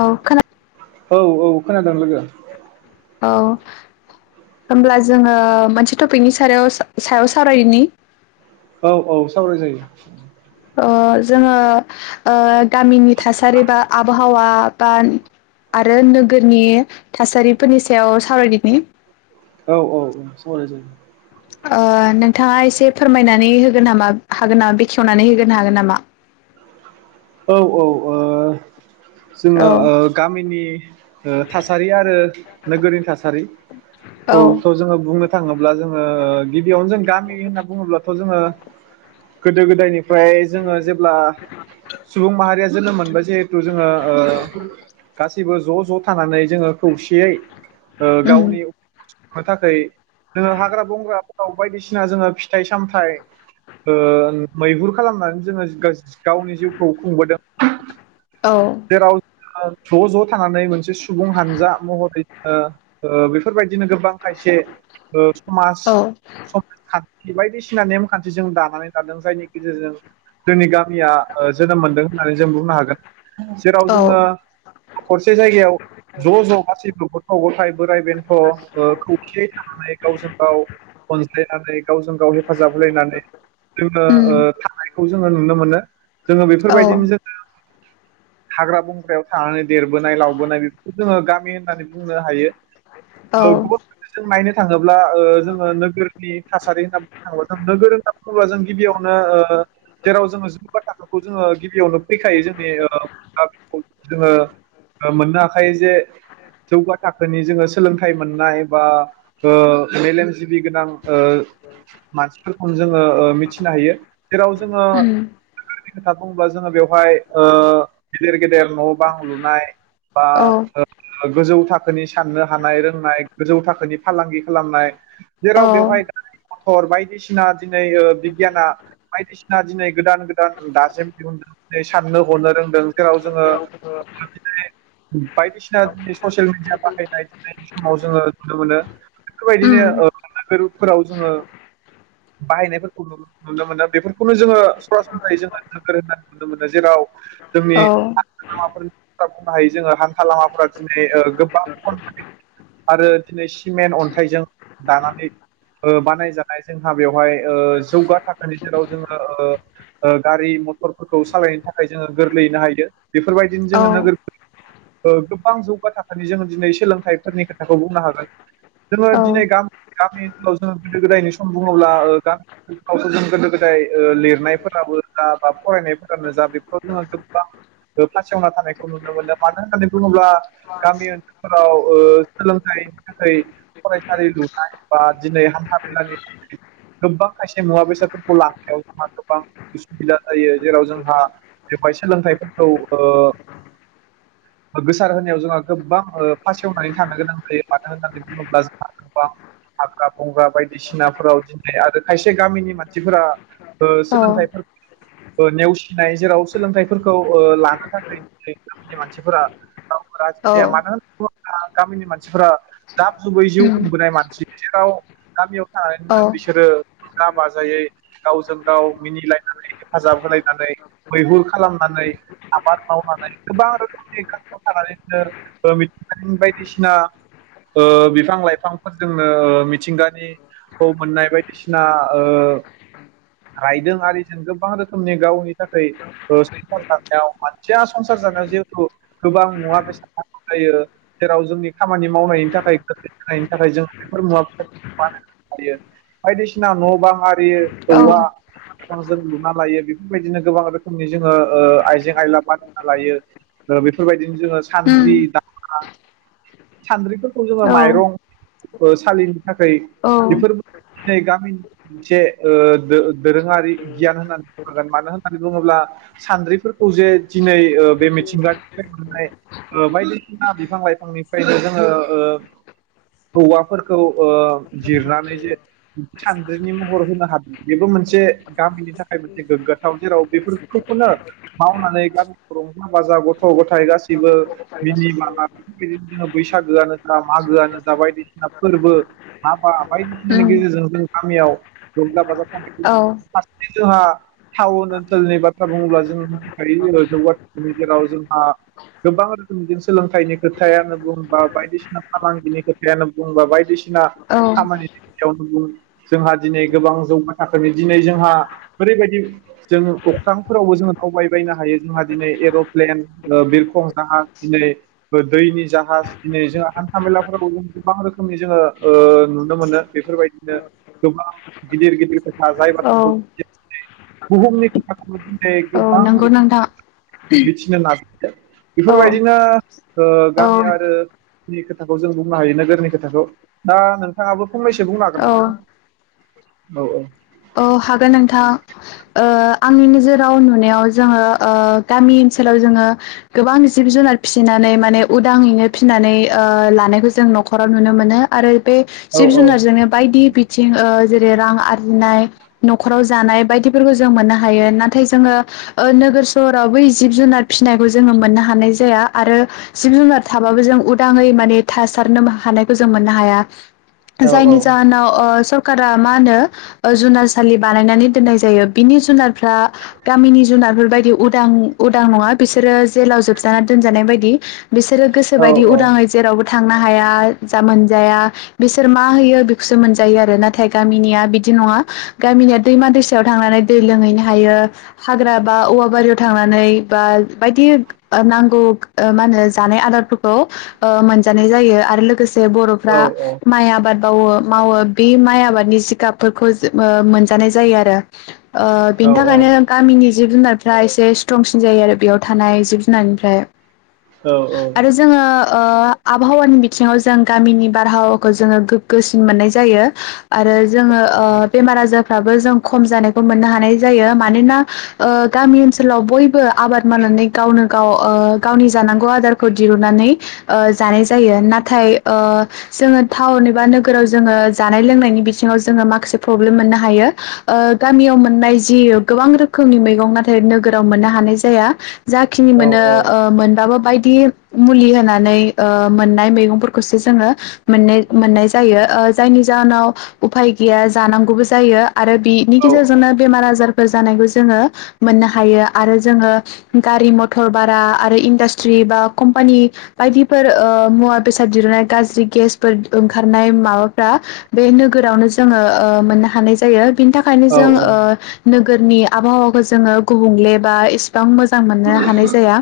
औ खोनादों औ औ खोनादों लोगो औ होनब्ला जोङो मोनसे टपिकनि सायाव सायाव सावरायनि औ औ सावराय जायो ओ जोङो ओ गामिनि थासारि बा आबहावा बा आरो नोगोरनि थासारिफोरनि सायाव सावरायदिनि औ औ औ सावराय जायो ओ नोंथाङा एसे फोरमायनानै होगोन नामा हागोन नामा बेखेवनानै होगोन हागोन नामा औ औ ओ औ जोङो अ गामिनि ओ थासारि आरो नोगोरनि औ थासारिखौखौ थ' जोङो बुंनो थाङोब्ला जोङो गिबियावनो जों गामि होनना बुङोब्लाथ' जोङो गोदो गोदायनिफ्राय जोङो जेब्ला आ सुबुं माहारिया जोनोम मोनबाय जिहेथु जोङो ओ गा सिबो ज' ज' थानानै जोङो खौसेयै ओ उम गावनि थाखाय जोङो हाग्रा बंग्राफोराव बायदिसिना जोङो फि थाइ सामथाइ ओ मैहुर खालामनानै जोङो गावनि जिउखौ खुंबोदों औ जेराव ज' ज' थांनानै मोन से सुबुं हानजा महरै बेफोरबायदिनो गोबां खायसे ओ समाज औ बायदिसिना नेम खान्थि जों दानानै थादों जायनि गेजेरजों जोंनि गामि जोनोम मोनदों होननानै जों बुंनो हागोन जेराव औ जोङो खरसे जायगायाव ज' ज' गासैफोरखौ औ [unintelligible] बोराइ बेन्थ' खौसेयै थानानै गावजों गाव अनज्लायनानै गावजों गाव हेफाजाब होलायनानै जोङो उम थानायखौ जोङो नुनो मोनो जोङो औ बेफोरबायदिनो जोङो हाग्रा बंग्रायाव थानानै देरबोनाय लावबोनाय बेफोरखौ जोङो गामि होननानै बुंनो हायो औ गुबुन [unintelligible] माइनो थांङो जोङो नोगोरनि थासारि होनना बुङो [unintelligible] [unintelligible] जों गिबियावनो जेराव जोङो जेबा थाखो जोङो गिबियावनो फैखायो जोंनि जोङो मोननो हाखायो जे जौगा थाखोनि जोङो सोलोंथाइ मोननाय बा मेलेमजिबि गोनां मानसिफोरखौनो जोङो मिथिनो हायो जेराव जोङो उम खोथा बुङोब्ला जोङो बेवहाय गेदिर गेदेर न' बां लुनाय बा औ गोजौ थाखो थाखोनि साननो हानाय रोंनाय गोजौ थाखोनि फालांगि खालामनाय औ जेराव बेवहाय गारि मटर बायदि [unintelligible] दिनै बिगियाना बायदिसिना दिनै गोदान गो [unintelligible] दिनै साननो हनो रों जेराव जोङो बायदिसिना दिनै ससियेल मिडिया बाहायनायनायनि समाव जोङो नुनो मोनो उम बेफोरबायदिनो नोगोरफोराव जोङो बाहायनायफोरखौ नु नुनो मोनो बेफोरखौनो जोङो सरासरस्रायै जोङो नोगोर होननानै नुनो मोनो जेराव औ [unintelligible] बुंनो हायो जोङो हान्था लामाफोरा दिनै गोबां खन आरो दिनै सिमेन्ट अन्थाइजों दानानै बानायजानाय जोंहा बेवहाय जौगा थाखोनि जेराव जोङो गारि मथरफोरखौ सालायनो थाखाय जोङो गोरलैयैनो हायदो बेफोरबायदिनो औ जोङो नोगोर गोबां जौगा थाखोनि जोङो दिनै सोलोंथाइफोरनि खोथाखौ बुंनो हागोन जोङो दिनै औ गामि गामि जो गोदो गोदायनि सम बुङोब्ला गामिफ्रावसो जों गोदो गोदाय ओ लिरनायफोराबो जा बा फरायनायफोरानो जा बेफोराव जोङो गोबां फासयना थानायखौ नुनो मोनो मानो होननानै बुङोब्ला गामि ओनसोलफोराव ओ सोलोंथाइनि थाखाय फरायसालि लुनाय बा दिनै हान्था मेलानि थाखाय गोबां खायसे मुवा बेसादफोरखौ लानायाव जोंहा गोबां उसुबिदा जायो जेराव जोंहा बेवहाय सोलोंथाइफोरखौ ओ गोसार होनायाव जोंहा गोबां ओ फासेवनानै थानो गोनां जायो मानो होननानै बुङोब्ला जोंहा गोबां हाग्रा बंग्रा बायदिसिनाफोराव दिनै आरो खायसे गामिनि मानसिफोरा ओ औ सोलोंथाइफोर नेवसिनाय जेराव सोलोंथाइफोरखौ ओ लानो थाखाय दिनै गामिनि मानसिफोरा औ [unintelligible] गामिनि मानसिफोरा दाब जुबै जिउ उम खुंबोनाय मानसि जेराव गामियाव औ आ बिसोरो रंजा बाजायै गावजों गाव मिनिलायनानै हेफाजाब होलायनानै मैहुर खालामनानै आबाद मावनानै गोबां रोखोमनि ओंखामखौ थानानैनो मिथिंगानि बायदिसिना ओ बिफां लाइफांफोरजोंनो मिथिंगानिखौ मोननाय बायदिसिना रायदों आरिजों गोबां रोखोमनि गावनि थाखाय ओ जानायाव मानसिया संसार जानायाव जिहेथु गोबां मुवा बेसाद नांगौ जायो जेराव जोंनि खामानि मावनायनि थाखाय गोखै होनायनि थाखाय जों बेफोर मुवा बेसादफोरखौ बानायो हायो बायदिसिना न' बां आरि यो औ औवा जों लुना लायो बेफोरबायदिनो गोबां रोखोमनि जोङो ओ आइजें आइला बना लायो बेफोरबायदि जोङो उम सानद्रि दा सान्द्रिफोरखौ जोङो औ माइरं सालिनि थाखाय औ उम बेफोरबो दिै गामिनि मोनसे दो-दोरोङारि गियान होननानै बुं हागोन मानो होन होननानै बुङोब्ला सानद्रिफोरखौ जे दिनै ओ बे मिथिंगानिफ्राय मोननाय ओ बायदिसिना बिफां लाइफांनिफ्रायनो जोङो ओ हौवाफोरखौ ओ जिरनानै जे सान्द्रिनि महर होनो हादों बेबो मोनसे गामिनि था [unintelligible] थाव जेराव बेफोरखौनो मावनानै गामिखौ रंजा बाजा गथ' ग' थाइ गासिबो मिनि बाला बेफोरबायदिनो जोङो बैसागोआनो जा मागोआनो जा बायदिसिना फोरबो हाबा बायदिसिनानि गेजेरजों जों गामियाव रंजा औ बाजा [unintelligible] हा टाउन ओनसोलनि बाथ्रा बुङोब्ला जों मिथिखायो जौगा थाखोनि गेजेराव जोंहा गोबां रोखोमनि सोलोंथाइनि खोथायानो बुं बा बायदिसिना फालांगिनि खोथायानो बुं बा बायदिसिना खामानिनि खोथायावनो बुं जोंहा दिनै गोबां जौगा थाखोनि दिनै जोंहा ओरैबायदि जों अख्रांफोरावबो जोंङ दावबायबायनो हायो जोंहा दिनै एर'प्लेन ओ बिरखं जाहाज दिनै दैनि जाहाज दिनै जोंहा हान्थाामेलाफोरावबो गोबां रोखोमनि जोङो ओ नुनो मोनो बेफोरबायदिनो गोबां गिदिर गिदिर औ [unintelligible] बुहुमनि [unintelligible] औ गोबां नंगौ रोखोमनि नोंथां मिथिनो नागिरदों औ बेफोरबायदिनो ओ गामि औ आरो खोथाखौ जों बुंनो हायो नोगोरनि खोथाखौ दा नोंथाङाबो फंनैसो बुंनो हागोन औ नामा औ औ औ हागोन नोंथां ओ आंनि नोजोराव नुनायाव जोङो ओ गामि ओनसोलाव जोङो गोबां जिब जुनार फिसिनानै माने उदाङैनो फिसिनानै ओ लानायखौ जों नखराव नुनो मोनो आरो बे औ जिब औ जुनारजोंनो बायदि बि थिं ओ जेरै रां आरजिनाय नखराव जानाय बायदि बेफोरखौ जों मोननो हायो नाथाय जोङो ओ नोगोर सहराव बै जिब जुनार फिसिनायखौ जोङो मोननो हानाय जाया आरो जिब जुनार थाबाबो जों उदाङै माने थासारनो हानायखौ जों मोननो हाया औ जायनि जाहोनाव ओ सरकारा मा होनो जुनार सालि बानायनानै दोननाय जायो बिनि जुनार फ्रा गामिनि जुनारफोर बायदि उदां उदां नङा बिसोरो जेलाव जोबजाना दोनजानाय बायदि बिसोरो गोसो औ बायदि उदाङै जेरावबो थांनो हाया जा मोनजाया बिसोर मा होयो बेखौसो मोनजायो आरो नाथाय गामिनिया बिदि नङा गामिनिया दैमा दैसायाव थांनानै दै लोंहैनो हायो हाग्रा बा औवा बारियाव थांनानै बा बायदि नांगौ मा होनो जानाय आदारफोरखौ ओ मोनजानाय जायो आरो लोगोसे बर'फ्रा औ माइ आबाद मावो मावो बे माइ आबादनि जिगाबफोरखौ जों मोनजानाय जायो आरो ओ औ बिनि थाखायनो गामिनि जिब जुनार फ्रा एसे स्ट्रंसिन जायो आरो बेयाव थानाय जिब जुनारनिफ्राय औ औ आरो जोङो ओ आबहावानि बिथिङाव जों गामिनि बारहावाखौ जोङो गो गोग्गोसिन मोननाय जायो आरो जोङो ओ बेमार आजारफ्राबो जों खम जानायखौ मोननो हानाय जायो मानोना ओ गामि ओनसोलाव बयबो आबाद मावनानै गावनो गाव ओ गावनि जानांगौ आदारखौ दिरुननानै ओ जानाय जायो ना थाय ओ जोङो टावन एबा नो गोराव जोङो जानाय लोंनायनि बिथिङाव जोङो माखासे प्रब्लेम मोननो हायो ओ गामियाव मोननाय दि गोबां रोखोमनि मैगं नाथाय नोगोराव मोननो हानाय जाया जाखिनि मोनो ओ मोनबाबो बायदि बि मुलि होनानै ओ मोननाय मैगंफोर खौसो जोङो मोननाय मोननाय जायो ओ जायनि जाहोनाव उफाय गैया नांगौबो जायो आरो बिनि गेजेरजोंनो बेमार आजार बो जानायखौ जोङो मोननो हायो आरो जोङो गारि मथर बारा आरो इन्डास्ट्रि बा कम्पानि बायदि फोर ओ मुवा बेसाद दिरुननाय गाज्रि गेसफोर ओंखारनाय माबाफ्रा बे नोगोरावनो जोङो मोननो हानाय जायो बिनि थाखायनो जों ओ नोगोरनि आबहावाखौ जोङो गुबुंले बा एसे बां मोजां मोननो हानाय जाया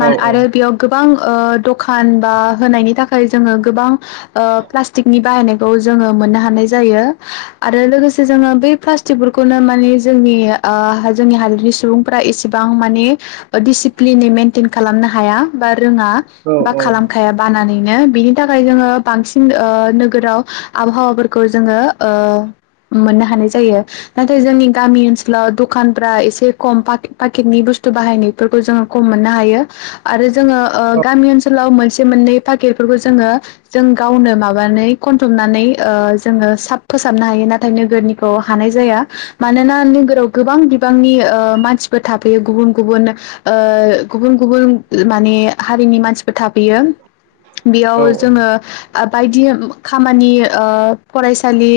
मान आरो बेयाव गो गोबां ओ दखान बा होनायनि थाखाय जोङो गोबां ओ प्लास्टिकनि बाहायनायखौ जोङो मोननो हानाय जायो आरो लोगोसे जोङो बै प्लास्टिकफोरखौनो माने जोंनि ओ जोंनि हादरनि सुबुंफोरा एसेबां माने डिसिप्लिनै मेइेनटइेन खालामनो हाया बा रोङा बा खालामखाया बानानै नो बिनि थाखाय जोङो बांसिन ओ नोगोराव आबहावाफोरखौ जोङो ओ मोननो हानाय जायो नाथाय जोंनि गामि ओनसोल लाव दखानफ्रा एसे खम पाकेट-पाकेटनि बुस्थु बाहायनायफोरखौ जोङो खम मोननो हायो आरो जोङो ओ गामि ओनसोलाव मोनसे से मोननै पाकेटफोरखौ जोङो जों गावनो माबानानै खनथुबनानै ओ जोङो सा फोसाबनो हायो नाथाय नोगोरनिखौ हानाय जाया मानोना नोगोराव गोबां बिबांनि ओ मानसिफोर थाफैयो गुबुन गुबुन ओ गुबुन गुबुन माने हारिनि मानसिफोर थाफैयो बेयाव जोङो ओ बायदि खामानि ओ फरायसा सालि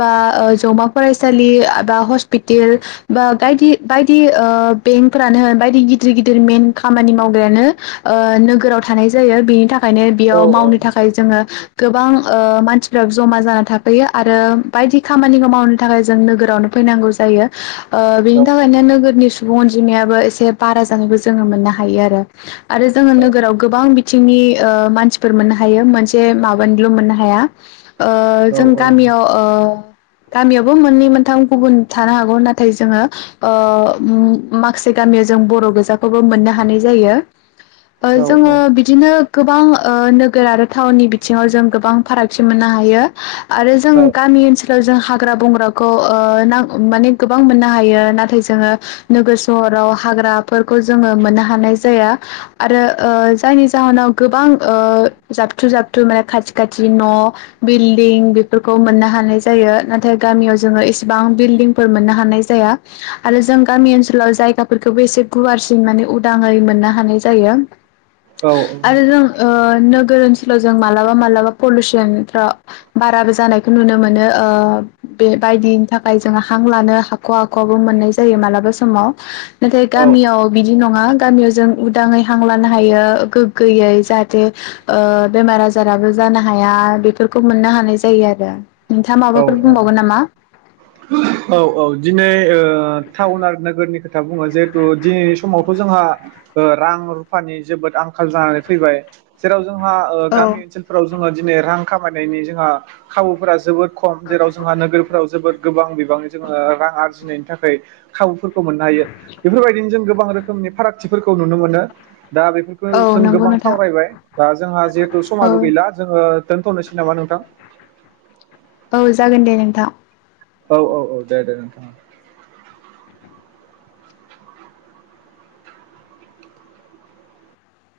बा ओ जौमा फरायसालि बा हस्पिटेल बा गायदि बायदि ओ बेंकफ्रानो होन बायदि गिदिर गिदिर मेन खामानि मावग्रायानो ओ नोगोराव थानाय जायो बेनि थाखायनो बेयाव मावनो थाखाय जोङो गोबां ओ मानसि [unintelligible] जमा जाना था फैयो आरो बायदि खामानिखौ मावनो थाखाय जों नोगोर आवनो फैनांगौ जायो ओ बेनि थाखायनो नोगोरनि सु सुबुं अनजिमायाबो एसे बारा जानायबो जोङो मोननो हायो आरो आरो जोङो नोगोराव गोबां बि बिथिंनि ओ मानसिफोर मोननो हायो मोनसे माबानिल' मोननो हाया ओ जों गामियाव ओ गामियावबो मोननै मोनथाम गुबुन थानो हागौ नाथाय जोङो ओ मा माखासे गामियाव जों बर' गोजाखौबो मोननो हानाय जायो ओ जोङो बिदिनो गोबां ओ नोगोर आरो टाउननि बिथिङाव जों गोबां फारागथि मोननो हायो आरो जों गामि ओनसो जों हाग्रा बंग्राखौ ओ नां माने गोबां मोननो हायो नाथाय जोङो नोगोर सहराव हाग्राफोरखौ जोङो मोननो हानाय जाया आरो ओ जायनि जाहोनाव गोबां ओ जाबथ्रु जाबथ्रु माने खाथि खाथि न' बिल्डिं फोरखौ मोननो हानाय जायो नाथाय गामियाव जोङो एसेबां बिल्डिंफोर मोननो हानाय जाया आरो जों गामि ओनसोलाव जायगाफोरखौबो एसे गुवारसिन माने उदाङै मोननो हानाय जायो आरो रों ओ नों गोर ओनसोलाव जों मालाबा मालाबा पलुसन ओ बाराबो जानायखौ नुनो मोनो ओ बेबायदिनि थाखाय जोङो हां लानो हाख'वा हाख'वाबो मोननाय जायो मालाबा समाव नाथाय गामियाव बिदि नङा गामियावजों उ दाङै हांलानो हायो गोग्गोयै जाहाथे ओ बेमार आजाराबो जानो हाया बेफोरखौ मोननो हानाय जायो आरो [unintelligible] नोंथाङा औ माबाफोर औ बुंबावगोन नामा? औ औ दिनै ओ टाउन आरो नोगोरनिफ्राय खोथा बुङो जिहेथु दिनै समावथ' जोंहा ओ रां रुफानि जोबोद आंखाल जानानै फैबाय जेराव जोंहा ओ गामि ओनसोलफोराव जोङो दिनै रां खामायनायनि जोंहा खाबुफोरा जोबोद खम जेराव जोंहा नोगोरफोराव जोबोद बिबांनि जोङो ओ रां आर आरजिनायनि थाखाय खाव फोरखौ मोननो हायो बेफोरबायदिनो जों गोबां रोख खोमनि फारागथिफोरखौ नुनो मोनो दा बेफोरखौ औ जों नंगौ गोबां नोंथां सावरायबाय दा जोंहा जिहेथु औ समाबो गैला। जोङो दोनथ'नोसै नामा नोंथां? औ जागोन दे नोंथा। औ औ औ दे दे नोंथां ओं